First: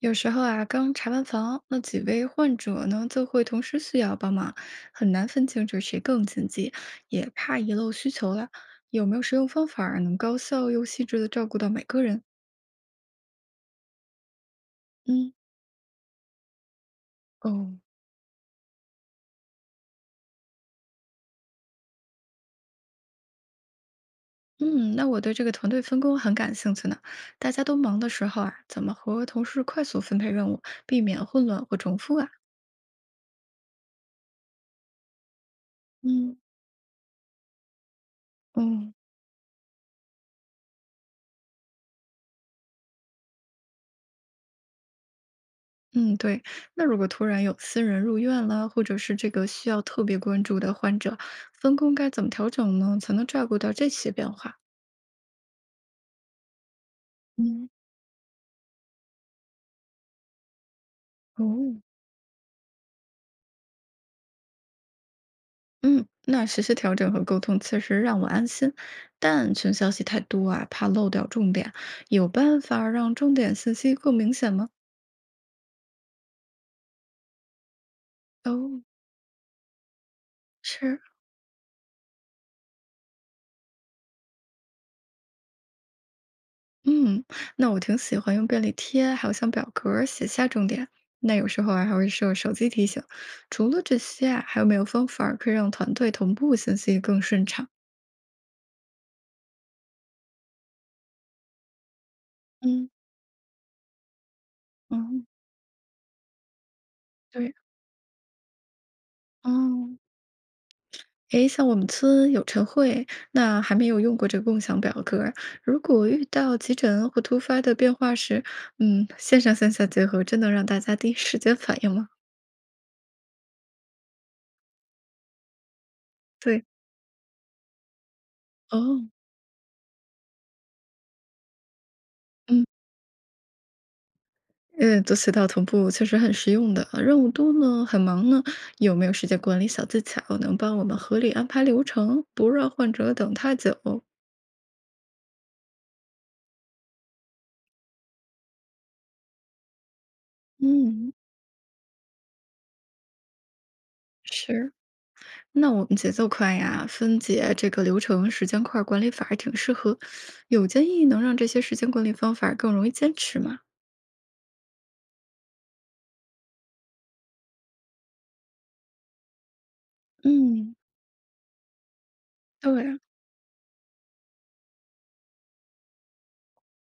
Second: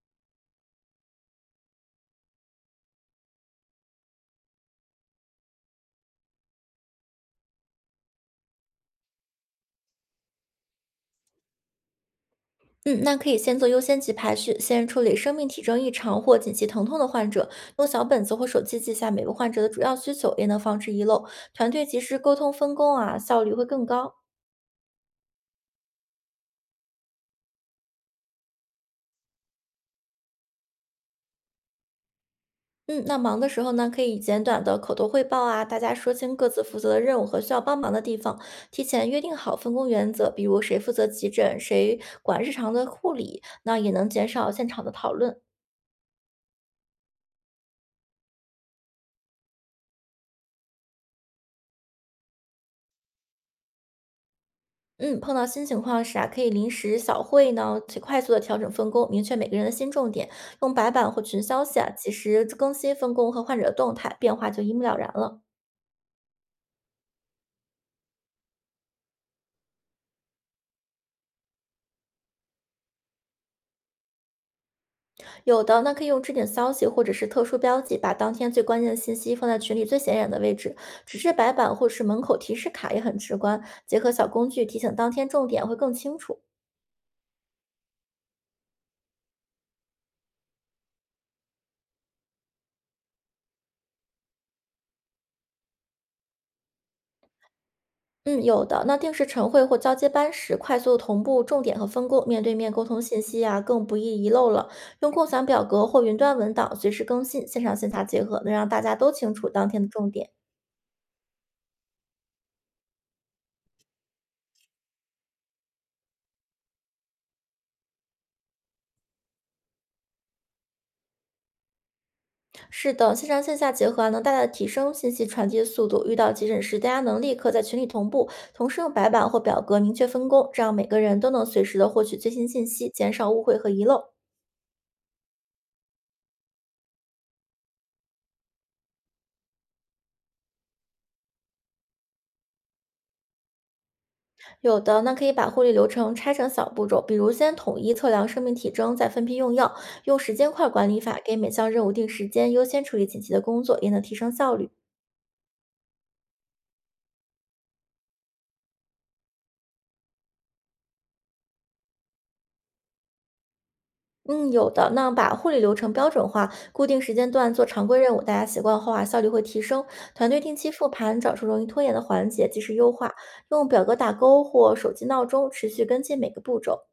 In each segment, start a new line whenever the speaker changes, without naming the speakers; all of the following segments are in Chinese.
有时候啊，刚查完房，那几位患者呢就会同时需要帮忙，很难分清楚谁更紧急，也怕遗漏需求了。有没有实用方法儿能高效又细致的照顾到每个人？
嗯，那可以先做优先级排序，先处理
嗯
生命体征异常或紧急疼痛的患者，
哦，
用小本子或手机记下每个患者的主要需求，也能防止遗漏。团队及时沟通分工啊，效率会更高。
嗯，那我对这个团队分工很感兴趣呢。大家都忙的时候啊，怎么和同事快速分配任务，避免混乱或重复啊？
嗯，那忙的时候呢，可以简短的口头汇报啊，大家说清
嗯。
各自负责的任务和需要帮忙的地方，提
哦。
前约定好分工原则，比如谁负责急诊，谁管日常的护理，那也能减少现场的讨论。
嗯，对。那如果突然有私人入院了，或者是这个需要特别关注的患者，分工该怎么调整呢？才能照顾到这些变化？
嗯，碰到新情况时啊，可以临时小会
嗯，
呢，去快速的调整分工，明确每个人的新重点，用白板或群消息
哦，
啊，及时更新分工和患者的动态，变化就一目了然了。
嗯，那实时调整和沟通确实让我安心，但群消息太多啊，怕漏掉重点。有办法让重点信息更明显吗？
有的那可以用置顶消息或者是特殊标记，把当天最
哦，
关键的信息放在群里最显眼的位置。
是
纸质白板或是门口提示卡也很直观，结合小工具提醒当天重点会更清楚。
嗯，那我挺喜欢用便利贴，还有像表格儿写下重点。那有时候啊，还会设手机提醒。除了这些啊，还有没有方法儿可以让团队同步信息更顺畅？
嗯，有的。那定时晨会或交接班时，快速同步重点和分工，面对面沟
嗯
通信息啊，更不易遗漏了。用
嗯，
共享表格或云端文档随时更新，
对，
线上线下结合，能让大家都清楚当天的
哦，
重点。
诶，像我们村有晨会，那还没有用过这个共享表格儿。如果遇到急诊或突发的变化时，嗯，线上线下结合，真能让大家第一时间反应吗？
是的，线上线下结合啊，能大大提升信息传递的速度。遇到急诊
对，
时，大家能立刻在群里同步，同时用
哦，
白板或表格明确分工，这样每个人都能随时的获取最新
嗯。
信息，减少误会和遗漏。
嗯，做渠道同步确实很实用的。任务多呢，很忙呢，有没有时间管理小技巧能帮我们合理安排流程，不让患者等太久？
有的那可以把护理流程拆成小步骤，比如先统一测量生命体征，再分批用药，用时间块管理
嗯，
法给每项任务定时间，优先处理紧急的工作，也能提升效率。
是，那我们节奏快呀，分解这个流程时间块管理法还挺适合。有建议能让这些时间管理方法更容易坚持吗？
嗯，有的。那把护理流程标准化，固定时间段做常规任务，大家习惯后啊，效率会提升。团队定期
嗯，
复盘，找出容易拖延的环节，及时
对
优
啊，
化。用表格打勾或手机闹钟，持续跟进每个步骤。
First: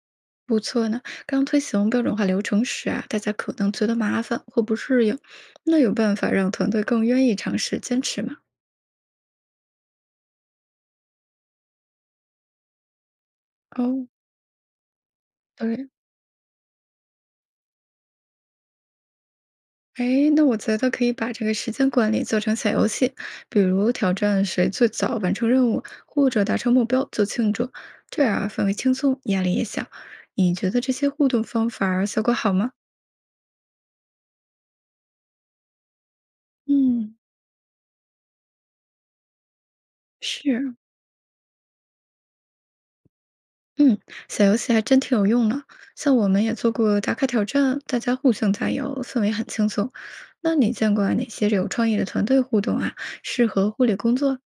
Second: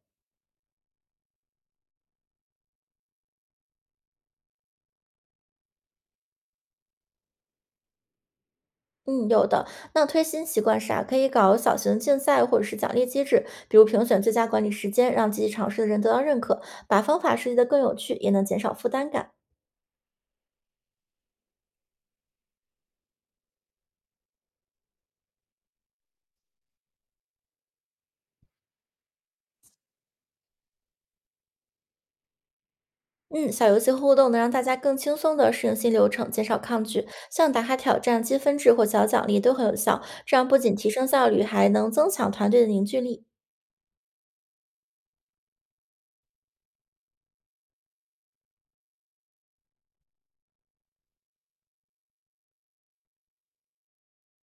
不错呢，刚推行标准化流程时啊，大家可能觉得麻烦或不适应，那有办法让团队更愿意尝试坚持吗？
嗯，有的。那推新习惯时啊，可以搞小型竞赛或者是奖励机制，比如评
哦，
选最佳管理时间，让积极尝试
对。
的人得到认可，把方法设计得更有趣，也能减少负担感。
哎，那我觉得可以把这个时间管理做成小游戏，比如挑战谁最早完成任务，或者达成目标就庆祝，这样啊氛围轻松，压力也小。你觉得这些互动方法儿效果好吗？
嗯，小游戏互动能让大家更轻松地适应新流程，减少抗拒。
嗯，
像打卡挑战、积分制或小奖励都很有效，这样不
是，
仅提升效率，还能增强团队的凝聚力。
嗯，小游戏还真挺有用的，像我们也做过打卡挑战，大家互相加油，氛围很轻松。那你见过哪些有创意的团队互动啊？适合护理工作？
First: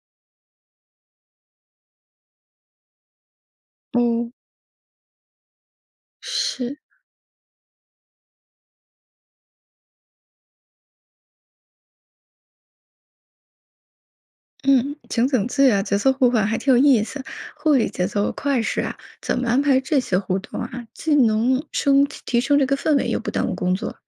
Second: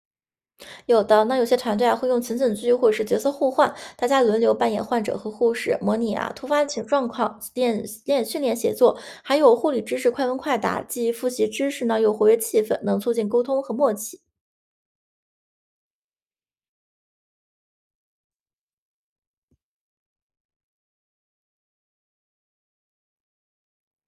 有的，那有些团队啊会用情景剧或者是角色互换，大家
哦，
轮流扮演患者和护士，模拟啊突发
是。
情状况，练练训练协作，还有护理知识快问快答，既复习知识呢，又活跃气氛，能促进沟通和默契。
嗯，情景剧啊，角色互换还挺有意思。护理节奏快时啊，怎么安排这些互动啊，既能升提升这个氛围，又不耽误工作。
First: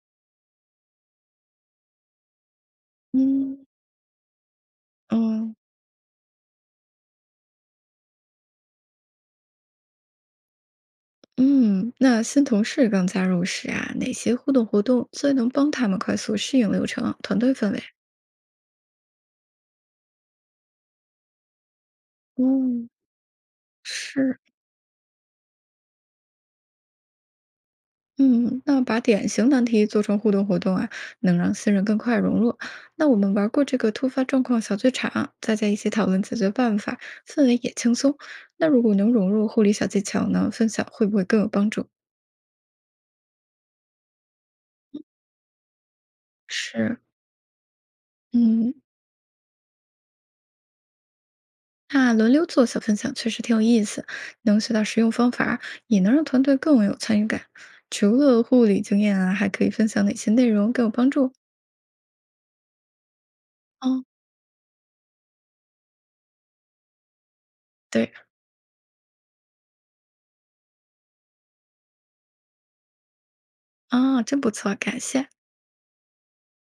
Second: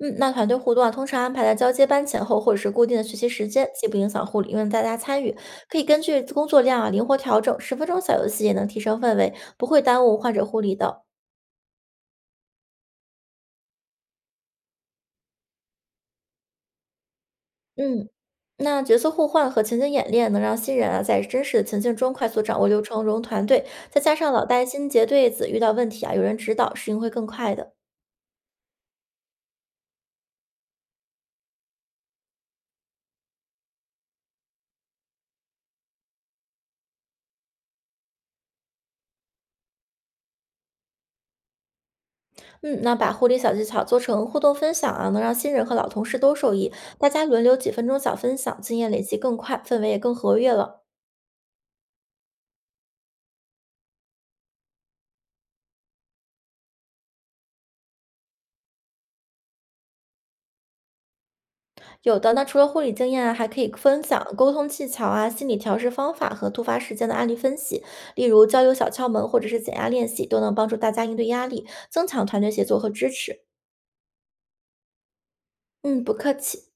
嗯，那团队互动啊，通常安排在交接班前后或者是固定的学习时
嗯，
间，既不影响护理，又让大家参与，
嗯
可以根据工作量啊灵活调整。10分钟小游戏也能提升氛围，不会耽误患者护理的。
嗯，那新同事刚加入时啊，哪些互动活动最能帮他们快速适应流程、团队氛围？
嗯。那角色互换和情景演练能让新人啊在真实的情境中快速掌握流
嗯，
程、融入团队，再加上
是
老带新结对子，遇到问题啊有人指导，适应会更快的。
嗯，那把典型难题做成互动活动啊，能让新人更快融入。那我们玩过这个突发状况小剧场，大家一起讨论解决办法，氛围也轻松。那如果能融入护理小技巧呢，分享会不会更有帮助？
嗯，那把护理小技巧做成互动分享啊，能让新人和老同事都受益，
是，
大家轮流几分钟小分享，
嗯，
经验累积更快，氛围也更活跃了。
那轮流做小分享确实挺有意思，能学到实用方法，也能让团队更有参与感。除了护理经验啊，还可以分享哪些内容更有帮助？
有的那除了护理经验啊，还可以分
哦，
享沟通技巧啊、心理调试方法和突发事件的案例分析，
对
例如交流小窍门或者是减压练习，都能帮助大家应对压力，增强团队协作和支持。
啊，真不错，感谢。
嗯，不客气。